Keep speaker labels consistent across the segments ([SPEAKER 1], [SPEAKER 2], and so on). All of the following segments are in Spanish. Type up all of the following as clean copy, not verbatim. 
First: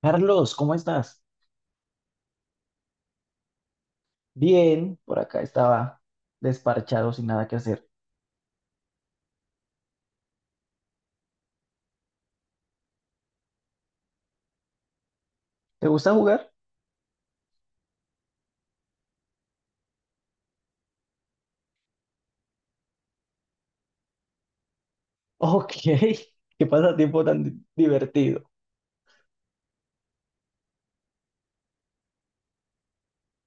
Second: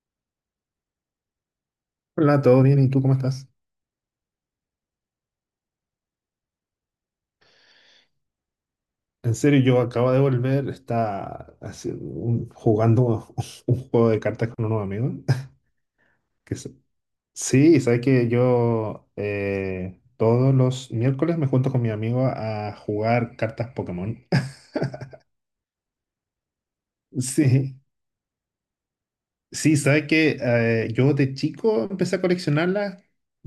[SPEAKER 1] Carlos, ¿cómo estás?
[SPEAKER 2] Hola, ¿todo bien? ¿Y tú cómo estás?
[SPEAKER 1] Bien, por acá estaba desparchado sin nada que hacer.
[SPEAKER 2] En serio, yo acabo de volver, está haciendo jugando un juego de cartas con unos amigos.
[SPEAKER 1] ¿Te gusta jugar?
[SPEAKER 2] Que se- sí, sabes que yo todos los miércoles me junto con mi amigo a jugar cartas Pokémon.
[SPEAKER 1] Ok, qué pasatiempo tan
[SPEAKER 2] Sí,
[SPEAKER 1] divertido.
[SPEAKER 2] sí, sabes que yo de chico empecé a coleccionarlas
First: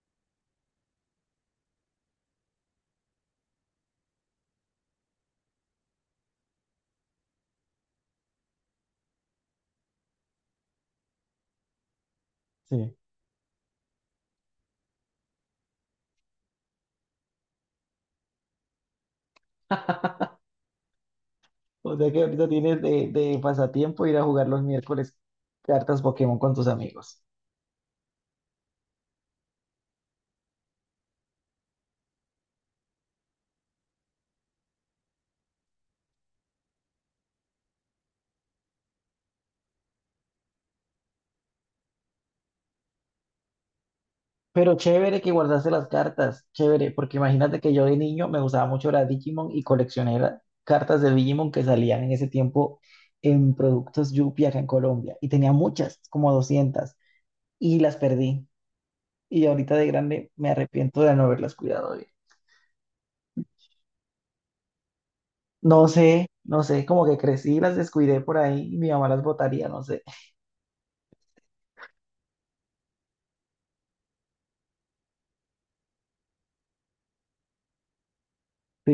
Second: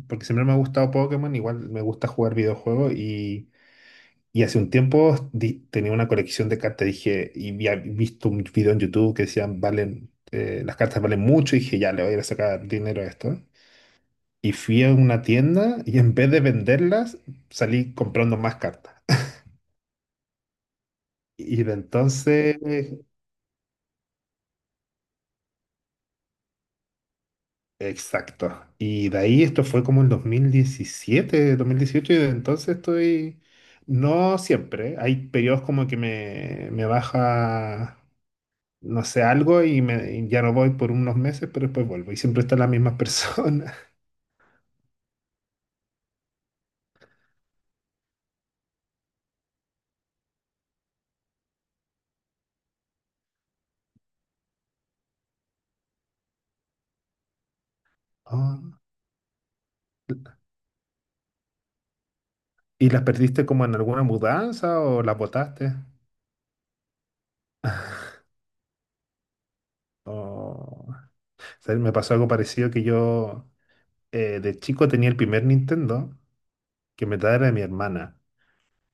[SPEAKER 2] porque siempre me ha gustado Pokémon, igual me gusta jugar videojuegos. Y hace un tiempo tenía una colección de cartas, dije, y había visto un video en YouTube que decían, las cartas valen mucho, y dije, ya, le voy a ir a sacar
[SPEAKER 1] Sí.
[SPEAKER 2] dinero a esto. Y fui a una tienda y en vez de venderlas, salí comprando más cartas. Y de
[SPEAKER 1] O sea que ahorita
[SPEAKER 2] entonces,
[SPEAKER 1] tienes de pasatiempo ir a jugar los miércoles cartas Pokémon con tus amigos.
[SPEAKER 2] exacto. Y de ahí esto fue como en 2017, 2018 y de entonces estoy, no siempre, hay periodos como que me baja. No sé, algo y ya no voy por unos meses, pero después vuelvo. Y siempre están las mismas personas.
[SPEAKER 1] Pero chévere que guardaste las cartas, chévere, porque imagínate que yo de niño me gustaba mucho la Digimon y coleccioné cartas de Digimon que salían en ese tiempo en productos Yupi acá en Colombia. Y tenía muchas, como 200, y las perdí.
[SPEAKER 2] Oh.
[SPEAKER 1] Y ahorita de grande me arrepiento de no haberlas cuidado bien.
[SPEAKER 2] ¿Y las perdiste como en alguna mudanza o las botaste?
[SPEAKER 1] No sé, no sé, como que crecí y las descuidé por ahí y mi mamá las botaría, no sé.
[SPEAKER 2] O me pasó algo parecido que yo, de chico tenía el primer Nintendo que me traía de mi hermana.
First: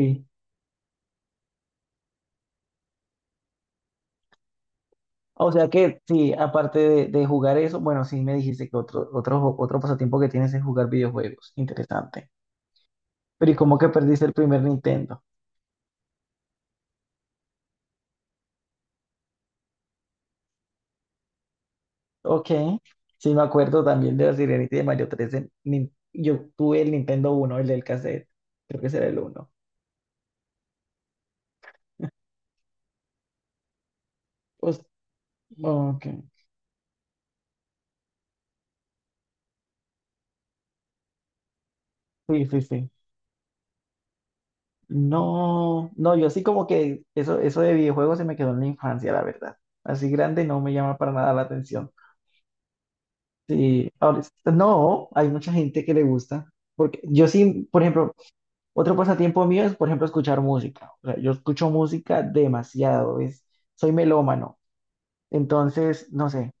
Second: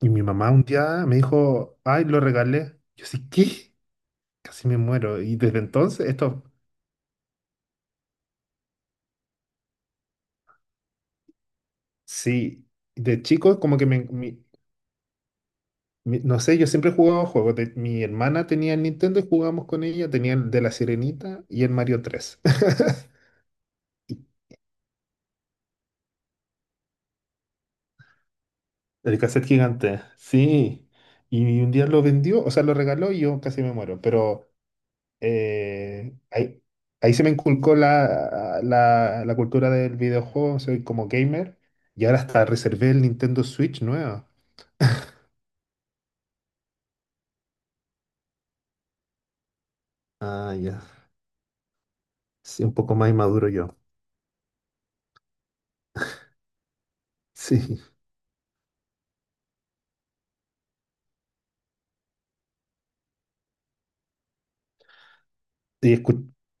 [SPEAKER 2] Y mi mamá un día me dijo, ay, lo regalé. Yo, sí, ¿qué? Casi me muero. Y
[SPEAKER 1] O
[SPEAKER 2] desde
[SPEAKER 1] sea que
[SPEAKER 2] entonces,
[SPEAKER 1] sí,
[SPEAKER 2] esto,
[SPEAKER 1] aparte de jugar eso, bueno, sí me dijiste que otro pasatiempo que tienes es jugar videojuegos. Interesante.
[SPEAKER 2] sí, de
[SPEAKER 1] Pero ¿y
[SPEAKER 2] chico
[SPEAKER 1] cómo
[SPEAKER 2] como que
[SPEAKER 1] que perdiste el primer Nintendo?
[SPEAKER 2] No sé, yo siempre he jugado juegos. Mi hermana tenía el Nintendo y jugábamos con ella. Tenía el de la Sirenita y el Mario 3.
[SPEAKER 1] Ok. Sí, me acuerdo también de la Sirenita y de Mario 3 en yo tuve el Nintendo uno, el del cassette. Creo que será el
[SPEAKER 2] El cassette
[SPEAKER 1] uno.
[SPEAKER 2] gigante, sí. Y un día lo vendió, o sea, lo regaló y yo casi me muero. Pero
[SPEAKER 1] Pues, ok.
[SPEAKER 2] eh, ahí, ahí se me inculcó la cultura del videojuego. Soy como gamer. Y ahora hasta
[SPEAKER 1] Sí, sí, sí.
[SPEAKER 2] reservé el Nintendo Switch nuevo.
[SPEAKER 1] No, no, yo así como que eso, de videojuegos se me quedó en la infancia, la verdad. Así grande
[SPEAKER 2] Ah,
[SPEAKER 1] no me
[SPEAKER 2] ya.
[SPEAKER 1] llama para nada la atención.
[SPEAKER 2] Sí, un poco más inmaduro yo.
[SPEAKER 1] Sí, ahora, no, hay mucha gente que le gusta. Porque yo sí, por
[SPEAKER 2] Sí.
[SPEAKER 1] ejemplo, otro pasatiempo mío es, por ejemplo, escuchar música. O sea, yo escucho música demasiado, es, soy melómano.
[SPEAKER 2] Y
[SPEAKER 1] Entonces, no
[SPEAKER 2] escu-
[SPEAKER 1] sé,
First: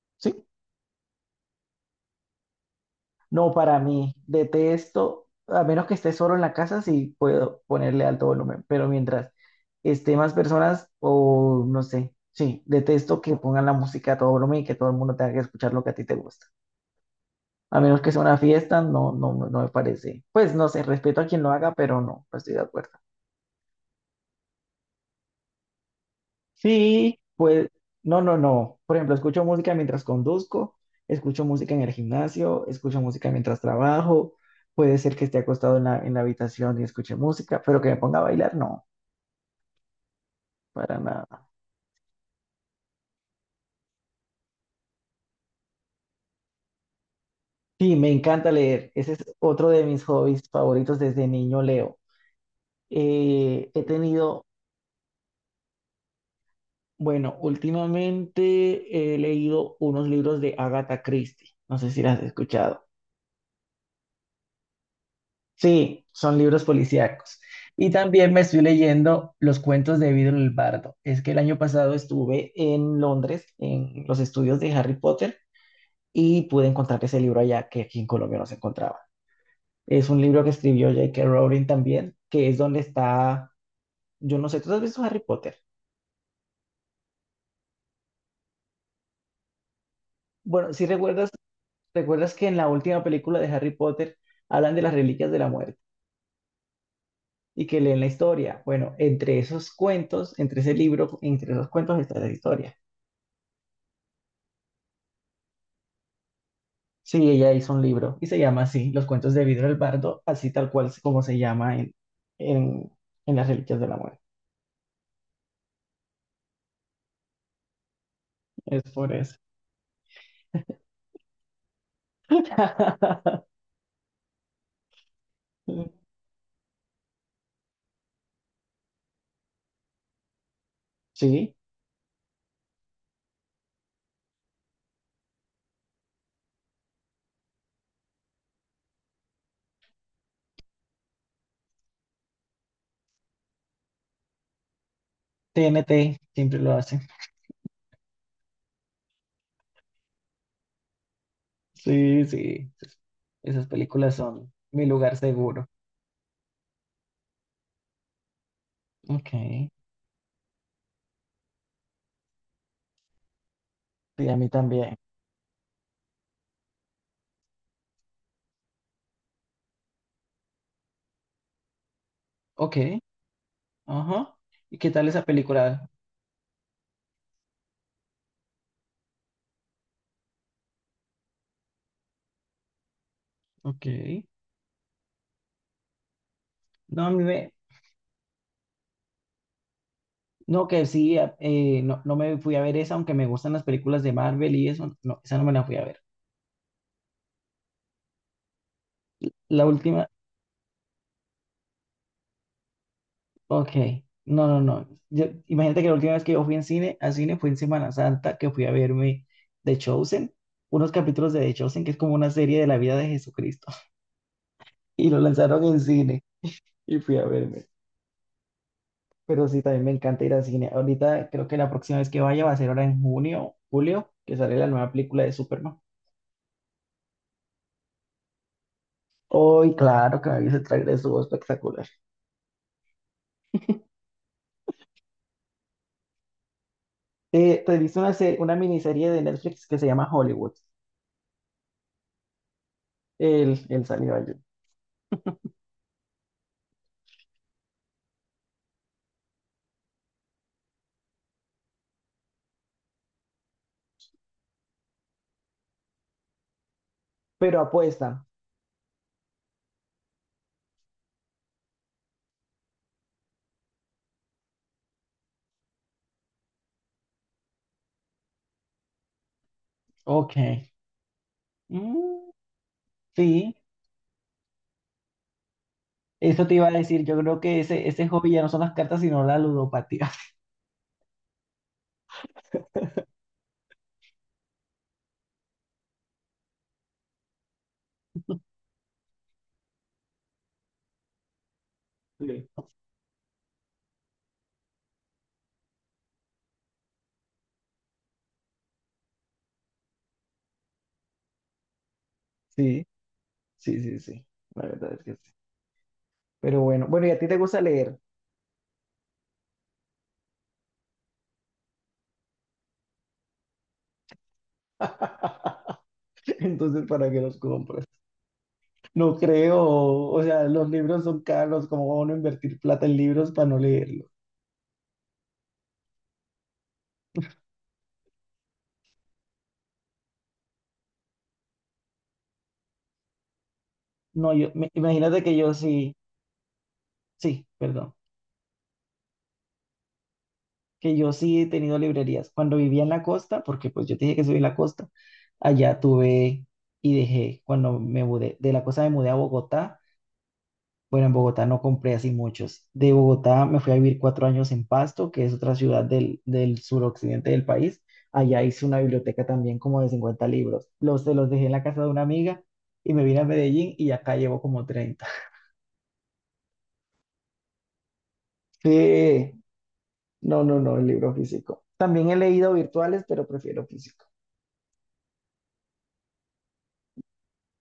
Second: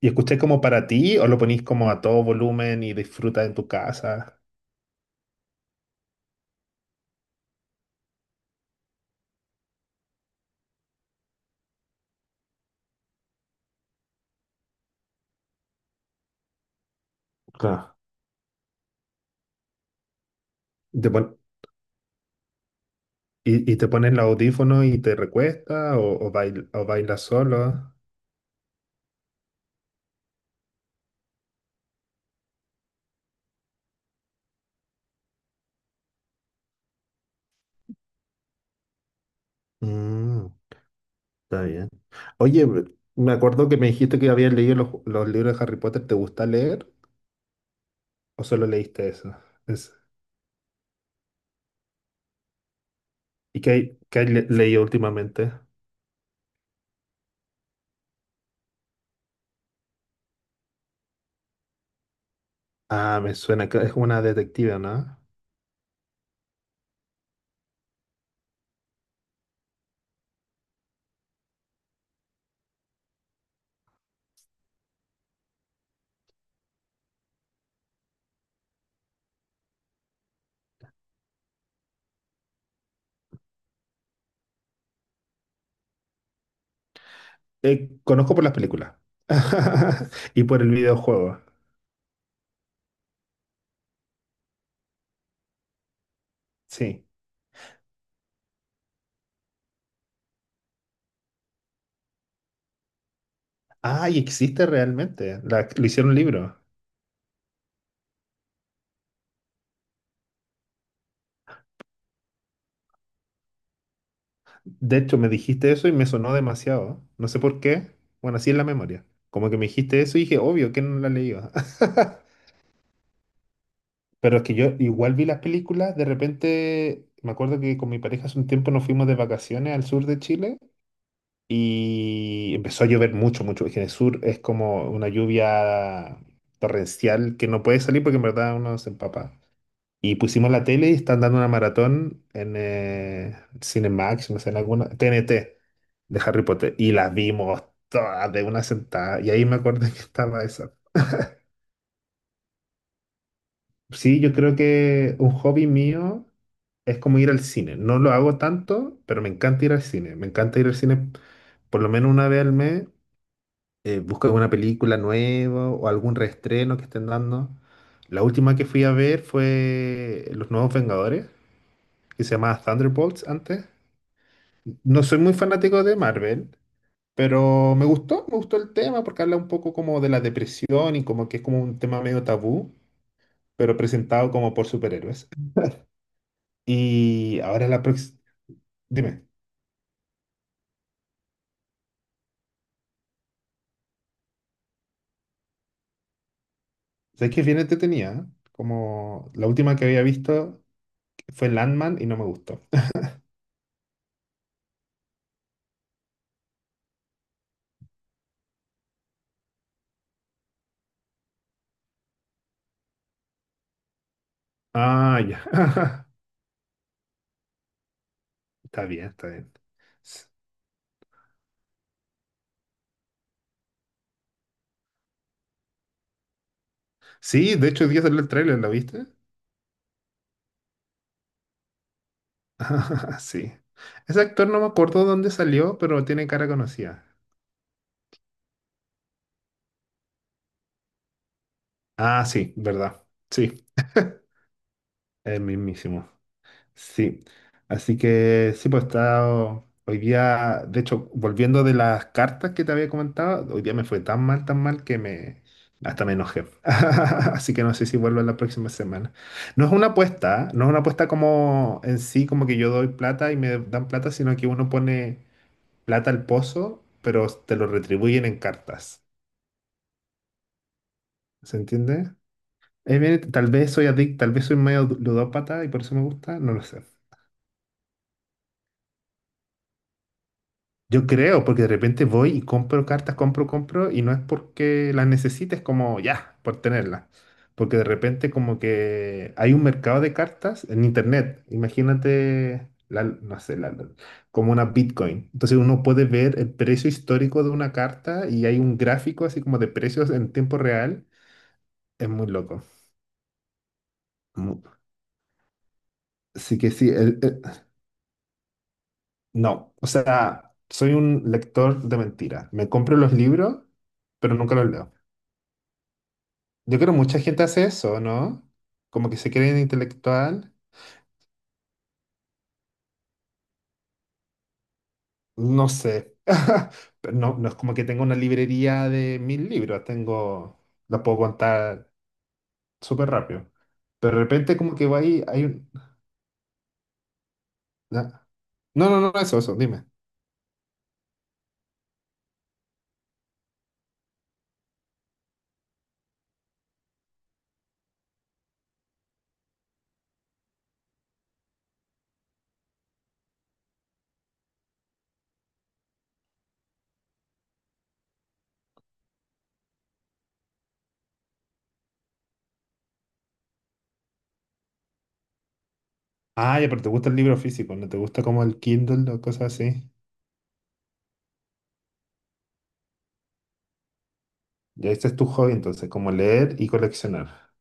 [SPEAKER 2] ¿Y escucháis
[SPEAKER 1] sí,
[SPEAKER 2] como para ti o lo ponís como a todo volumen y disfrutas
[SPEAKER 1] no,
[SPEAKER 2] en tu
[SPEAKER 1] para mí,
[SPEAKER 2] casa?
[SPEAKER 1] detesto, a menos que esté solo en la casa, sí puedo ponerle alto volumen, pero mientras esté más personas o no sé, sí, detesto que pongan la música a todo volumen y que todo el mundo tenga que escuchar lo que a ti te gusta. A
[SPEAKER 2] Claro.
[SPEAKER 1] menos que sea una fiesta, no, no, no me parece. Pues no sé,
[SPEAKER 2] ¿Y te,
[SPEAKER 1] respeto a
[SPEAKER 2] pon-
[SPEAKER 1] quien lo haga, pero no, no estoy de acuerdo.
[SPEAKER 2] y te pones los audífonos y te recuestas o, o
[SPEAKER 1] Sí,
[SPEAKER 2] bailas
[SPEAKER 1] pues
[SPEAKER 2] solo?
[SPEAKER 1] no, no, no. Por ejemplo, escucho música mientras conduzco, escucho música en el gimnasio, escucho música mientras trabajo. Puede ser que esté acostado en la habitación y escuche música, pero que me ponga a bailar, no,
[SPEAKER 2] Mm,
[SPEAKER 1] para nada.
[SPEAKER 2] Está bien. Oye, me acuerdo que me dijiste que habías leído los libros de Harry Potter. ¿Te gusta leer
[SPEAKER 1] Sí, me
[SPEAKER 2] o
[SPEAKER 1] encanta
[SPEAKER 2] solo
[SPEAKER 1] leer.
[SPEAKER 2] leíste
[SPEAKER 1] Ese es
[SPEAKER 2] eso?
[SPEAKER 1] otro de
[SPEAKER 2] Es-
[SPEAKER 1] mis hobbies favoritos desde niño, leo.
[SPEAKER 2] ¿Y qué,
[SPEAKER 1] He
[SPEAKER 2] qué has
[SPEAKER 1] tenido,
[SPEAKER 2] leído últimamente?
[SPEAKER 1] bueno, últimamente he leído unos libros de Agatha Christie. No sé si las has escuchado.
[SPEAKER 2] Ah, me suena que es una detective, ¿no?
[SPEAKER 1] Sí, son libros policíacos. Y también me estoy leyendo Los cuentos de Vidro el Bardo. Es que el año pasado estuve en Londres, en los estudios de Harry Potter, y pude encontrar ese libro allá que aquí en Colombia no se encontraba. Es un libro que escribió J.K. Rowling también, que es donde está, yo no sé, ¿tú has visto Harry Potter?
[SPEAKER 2] Conozco por las películas. Y por el
[SPEAKER 1] Bueno, si recuerdas,
[SPEAKER 2] videojuego,
[SPEAKER 1] recuerdas que en la última película de Harry Potter hablan de las reliquias de la muerte
[SPEAKER 2] sí.
[SPEAKER 1] y que leen la historia. Bueno, entre esos cuentos, entre ese libro, entre esos cuentos está la historia.
[SPEAKER 2] Ay, existe realmente. Lo hicieron libro.
[SPEAKER 1] Sí, ella hizo un libro y se llama así, Los cuentos de Vidro del Bardo, así tal cual es como se llama en, en las Reliquias de la Muerte.
[SPEAKER 2] De hecho, me dijiste eso y me sonó demasiado. No sé por qué. Bueno, así es la
[SPEAKER 1] Es
[SPEAKER 2] memoria.
[SPEAKER 1] por eso.
[SPEAKER 2] Como que me dijiste eso y dije, obvio, ¿que no la leído? Pero es que yo igual vi las películas. De repente, me acuerdo que con mi pareja hace un tiempo nos fuimos de vacaciones al sur de Chile
[SPEAKER 1] Sí,
[SPEAKER 2] y empezó a llover mucho, mucho. Es que en el sur es como una lluvia torrencial que no puede salir porque en verdad uno se empapa. Y pusimos la tele y están dando una maratón en Cinemax, no sé, en alguna, TNT
[SPEAKER 1] TNT
[SPEAKER 2] de Harry
[SPEAKER 1] siempre lo
[SPEAKER 2] Potter. Y
[SPEAKER 1] hace.
[SPEAKER 2] las vimos todas de una sentada. Y ahí me acordé que estaba esa.
[SPEAKER 1] Sí, sí, sí. Esas películas
[SPEAKER 2] Sí, yo
[SPEAKER 1] son
[SPEAKER 2] creo
[SPEAKER 1] mi
[SPEAKER 2] que
[SPEAKER 1] lugar
[SPEAKER 2] un hobby
[SPEAKER 1] seguro.
[SPEAKER 2] mío es como ir al cine. No lo hago tanto, pero me
[SPEAKER 1] Ok,
[SPEAKER 2] encanta
[SPEAKER 1] sí,
[SPEAKER 2] ir al cine. Me encanta ir al cine por lo menos una vez al mes. Eh, busco
[SPEAKER 1] a mí
[SPEAKER 2] alguna
[SPEAKER 1] también.
[SPEAKER 2] película nueva o algún reestreno que estén dando. La última que fui a ver fue Los Nuevos Vengadores, que se llamaba
[SPEAKER 1] Ok,
[SPEAKER 2] Thunderbolts antes.
[SPEAKER 1] ajá. ¿Y qué
[SPEAKER 2] No
[SPEAKER 1] tal
[SPEAKER 2] soy
[SPEAKER 1] esa
[SPEAKER 2] muy fanático
[SPEAKER 1] película?
[SPEAKER 2] de Marvel, pero me gustó el tema porque habla un poco como de la depresión y como que es como un tema medio tabú, pero
[SPEAKER 1] Ok.
[SPEAKER 2] presentado como por superhéroes.
[SPEAKER 1] No, a mí
[SPEAKER 2] Y
[SPEAKER 1] me...
[SPEAKER 2] ahora la próxima, dime,
[SPEAKER 1] No, que sí, no, no me fui a ver esa, aunque me gustan las películas de Marvel y eso, no, esa no me la fui a ver.
[SPEAKER 2] ¿sabes que es bien entretenida? ¿Eh? Como la
[SPEAKER 1] La
[SPEAKER 2] última que había
[SPEAKER 1] última
[SPEAKER 2] visto fue Landman y no me gustó.
[SPEAKER 1] ok, no, no, no. Imagínate que la última vez que yo fui en cine, a cine, fue en Semana Santa, que fui a verme The Chosen, unos capítulos de The Chosen, que es como una serie de la vida de Jesucristo, y
[SPEAKER 2] Ah,
[SPEAKER 1] lo
[SPEAKER 2] ya.
[SPEAKER 1] lanzaron en cine y fui a verme.
[SPEAKER 2] Está bien, está
[SPEAKER 1] Pero
[SPEAKER 2] bien.
[SPEAKER 1] sí, también me encanta
[SPEAKER 2] S-
[SPEAKER 1] ir al cine. Ahorita creo que la próxima vez que vaya va a ser ahora en junio, julio, que sale la nueva película de Superman.
[SPEAKER 2] Sí, de hecho, hoy día salió el tráiler, ¿lo viste?
[SPEAKER 1] Hoy, claro que me vi ese tráiler, estuvo espectacular.
[SPEAKER 2] Sí. Ese actor no me acuerdo dónde salió, pero tiene cara conocida.
[SPEAKER 1] Te viste una, una miniserie de Netflix que se llama Hollywood.
[SPEAKER 2] Ah, sí, verdad.
[SPEAKER 1] El,
[SPEAKER 2] Sí.
[SPEAKER 1] el salió ayer.
[SPEAKER 2] El mismísimo. Sí. Así que sí, pues estaba hoy día, de hecho, volviendo de las cartas que te había comentado, hoy día me fue tan mal que me hasta me enojé. Así
[SPEAKER 1] Pero
[SPEAKER 2] que no sé si vuelvo
[SPEAKER 1] apuesta.
[SPEAKER 2] la próxima semana. No es una apuesta, ¿ah? No es una apuesta como en sí, como que yo doy plata y me dan plata, sino que uno pone plata al pozo, pero te lo retribuyen en cartas.
[SPEAKER 1] Ok.
[SPEAKER 2] ¿Se entiende?
[SPEAKER 1] Mm,
[SPEAKER 2] Bien, tal
[SPEAKER 1] sí,
[SPEAKER 2] vez soy adicto, tal vez soy medio ludópata y por eso me gusta,
[SPEAKER 1] eso
[SPEAKER 2] no
[SPEAKER 1] te
[SPEAKER 2] lo
[SPEAKER 1] iba a
[SPEAKER 2] sé.
[SPEAKER 1] decir. Yo creo que ese hobby ya no son las cartas, sino la ludopatía.
[SPEAKER 2] Yo creo, porque de repente voy y compro cartas, compro, compro, y no es porque las necesites como ya, por tenerlas. Porque de repente como que hay un mercado de cartas en internet. Imagínate, no sé, como una Bitcoin. Entonces uno puede ver el precio histórico de una carta y hay un gráfico así como de precios en tiempo real. Es muy loco.
[SPEAKER 1] Sí, sí, sí, sí, sí. La
[SPEAKER 2] Mu-
[SPEAKER 1] verdad es que sí.
[SPEAKER 2] Así
[SPEAKER 1] Pero
[SPEAKER 2] que
[SPEAKER 1] bueno,
[SPEAKER 2] sí,
[SPEAKER 1] bueno, ¿y a ti te gusta leer?
[SPEAKER 2] no, o sea, soy un lector de mentiras. Me compro los libros, pero nunca los leo. Yo
[SPEAKER 1] Entonces,
[SPEAKER 2] creo que
[SPEAKER 1] ¿para
[SPEAKER 2] mucha
[SPEAKER 1] qué los
[SPEAKER 2] gente hace
[SPEAKER 1] compras?
[SPEAKER 2] eso, ¿no? Como
[SPEAKER 1] No
[SPEAKER 2] que se creen
[SPEAKER 1] creo, o sea,
[SPEAKER 2] intelectual.
[SPEAKER 1] los libros son caros, ¿cómo va uno a invertir plata en libros para no leerlos?
[SPEAKER 2] No sé. Pero no, no es como que tenga una librería de 1000 libros. Tengo, los puedo contar súper rápido. Pero de
[SPEAKER 1] No, yo,
[SPEAKER 2] repente como que va
[SPEAKER 1] imagínate
[SPEAKER 2] ahí,
[SPEAKER 1] que
[SPEAKER 2] hay
[SPEAKER 1] yo
[SPEAKER 2] un...
[SPEAKER 1] sí, sí, perdón.
[SPEAKER 2] na- No, no, no, eso, dime.
[SPEAKER 1] Que yo sí he tenido librerías. Cuando vivía en la costa, porque pues yo te dije que soy de la costa, allá tuve y dejé. Cuando me mudé, de la costa me mudé a Bogotá. Bueno, en Bogotá no compré así muchos. De Bogotá me fui a vivir 4 años en Pasto, que es otra ciudad del suroccidente del país. Allá hice una biblioteca también como de 50 libros. Se los dejé en la casa de una amiga y me vine a Medellín y acá llevo como 30.
[SPEAKER 2] Ah, ya, pero te gusta el libro físico, ¿no te gusta como el Kindle o
[SPEAKER 1] Sí,
[SPEAKER 2] cosas así?
[SPEAKER 1] no, no, no, el libro físico. También he leído virtuales, pero prefiero físico.
[SPEAKER 2] Ya ese es tu hobby, entonces, como leer y coleccionar.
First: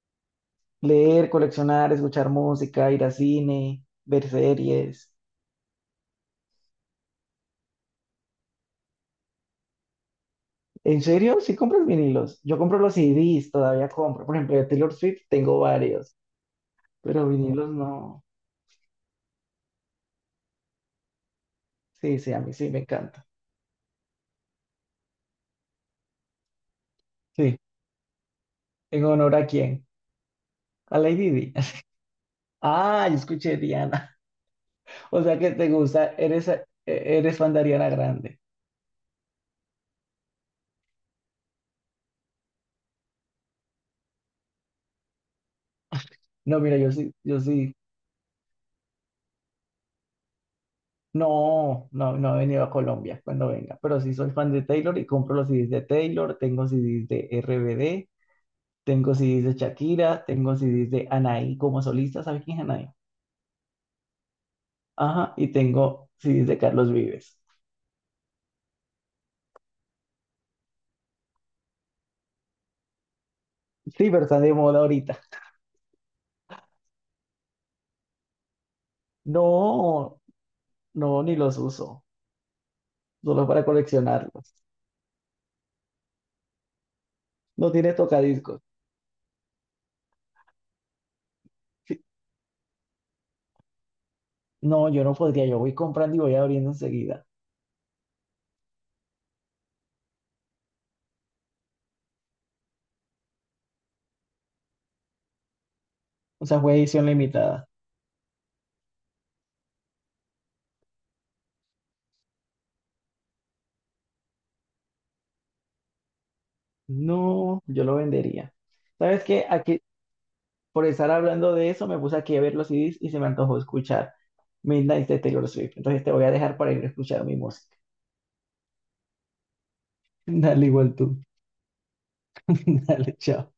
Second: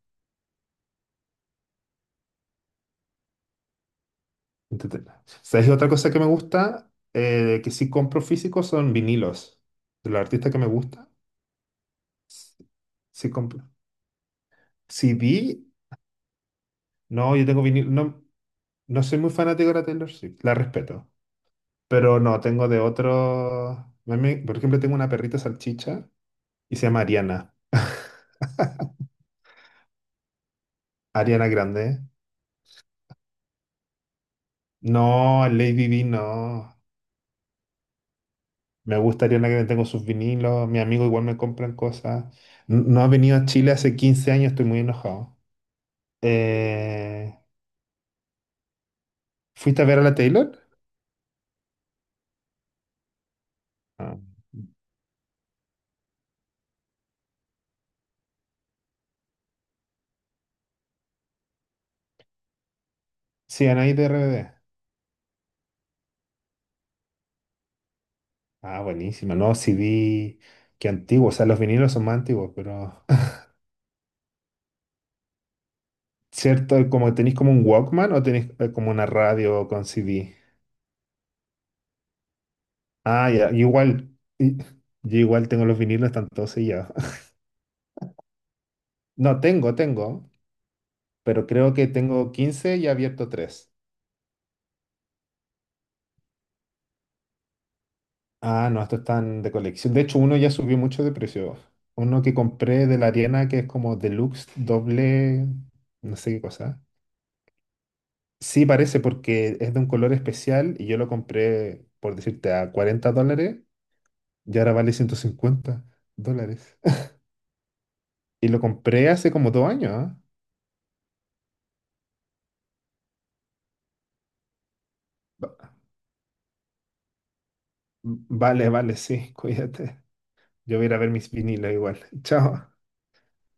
[SPEAKER 1] Leer, coleccionar, escuchar música, ir a cine, ver
[SPEAKER 2] Entrete-
[SPEAKER 1] series.
[SPEAKER 2] ¿Sabes otra cosa que me gusta? Que sí compro físico son vinilos. De los artistas que me
[SPEAKER 1] ¿En
[SPEAKER 2] gusta.
[SPEAKER 1] serio? ¿Sí compras vinilos? Yo compro los
[SPEAKER 2] Sí,
[SPEAKER 1] CDs,
[SPEAKER 2] compro.
[SPEAKER 1] todavía compro. Por ejemplo, de Taylor Swift tengo
[SPEAKER 2] CD,
[SPEAKER 1] varios, pero
[SPEAKER 2] no, yo tengo
[SPEAKER 1] vinilos
[SPEAKER 2] vinil.
[SPEAKER 1] no.
[SPEAKER 2] No, no soy muy fanático de la Taylor Swift, la respeto.
[SPEAKER 1] Sí,
[SPEAKER 2] Pero
[SPEAKER 1] sí, a
[SPEAKER 2] no,
[SPEAKER 1] mí
[SPEAKER 2] tengo
[SPEAKER 1] sí me
[SPEAKER 2] de otros.
[SPEAKER 1] encanta.
[SPEAKER 2] Por ejemplo, tengo una perrita salchicha y se llama Ariana.
[SPEAKER 1] Sí. ¿En honor a quién? A Lady
[SPEAKER 2] Ariana
[SPEAKER 1] Di.
[SPEAKER 2] Grande.
[SPEAKER 1] Ah, yo escuché Diana. O sea
[SPEAKER 2] No,
[SPEAKER 1] que te
[SPEAKER 2] Lady B,
[SPEAKER 1] gusta, eres, eh,
[SPEAKER 2] no.
[SPEAKER 1] eres fan de Ariana Grande.
[SPEAKER 2] Me gusta Ariana Grande, tengo sus vinilos. Mis amigos igual me compran cosas. No ha venido a Chile hace 15 años, estoy muy enojado.
[SPEAKER 1] No, mira, yo sí,
[SPEAKER 2] Eh,
[SPEAKER 1] yo sí.
[SPEAKER 2] ¿Fuiste a ver a la Taylor?
[SPEAKER 1] No, no, no he venido a Colombia, cuando venga, pero sí
[SPEAKER 2] Ah.
[SPEAKER 1] soy fan de Taylor y compro los CDs de Taylor, tengo CDs de RBD, tengo CDs de Shakira, tengo CDs de Anaí como solista. ¿Sabes quién es Anaí?
[SPEAKER 2] Sí, Anaí de RBD.
[SPEAKER 1] Ajá, y tengo CDs de Carlos Vives.
[SPEAKER 2] Ah, buenísima. No, CD, que antiguo. O sea, los vinilos son más antiguos, pero.
[SPEAKER 1] Sí, pero están de moda ahorita.
[SPEAKER 2] ¿Cierto? Como tenéis como un Walkman o tenéis como una radio con
[SPEAKER 1] No,
[SPEAKER 2] CD.
[SPEAKER 1] no, ni los uso,
[SPEAKER 2] Ah,
[SPEAKER 1] solo
[SPEAKER 2] ya. Yo
[SPEAKER 1] para
[SPEAKER 2] igual.
[SPEAKER 1] coleccionarlos.
[SPEAKER 2] y- Yo igual tengo los vinilos, están todos sellados.
[SPEAKER 1] No tiene tocadiscos.
[SPEAKER 2] No, tengo, tengo. Pero creo que
[SPEAKER 1] Sí,
[SPEAKER 2] tengo 15 y he abierto 3.
[SPEAKER 1] no, yo no podría, yo voy comprando y voy abriendo enseguida.
[SPEAKER 2] Ah, no, estos están de colección. De hecho, uno ya subió mucho de precio. Uno que compré de la Ariana, que es como deluxe, doble, no sé qué
[SPEAKER 1] O sea, fue
[SPEAKER 2] cosa.
[SPEAKER 1] edición limitada.
[SPEAKER 2] Sí, parece porque es de un color especial y yo lo compré, por decirte, a $40 y ahora vale $150.
[SPEAKER 1] No, yo lo
[SPEAKER 2] Y
[SPEAKER 1] vendería.
[SPEAKER 2] lo compré
[SPEAKER 1] ¿Sabes
[SPEAKER 2] hace
[SPEAKER 1] qué?
[SPEAKER 2] como dos
[SPEAKER 1] Aquí,
[SPEAKER 2] años, ¿ah?
[SPEAKER 1] por estar hablando de eso, me puse aquí a ver los CDs y se me antojó escuchar Midnight de Taylor Swift.
[SPEAKER 2] Va-
[SPEAKER 1] Entonces te voy a dejar para ir a escuchar mi música.
[SPEAKER 2] Vale, vale, sí, cuídate.
[SPEAKER 1] Dale,
[SPEAKER 2] Yo voy a ir
[SPEAKER 1] igual
[SPEAKER 2] a ver
[SPEAKER 1] tú.
[SPEAKER 2] mis vinilos igual. Chao.
[SPEAKER 1] Dale, chao.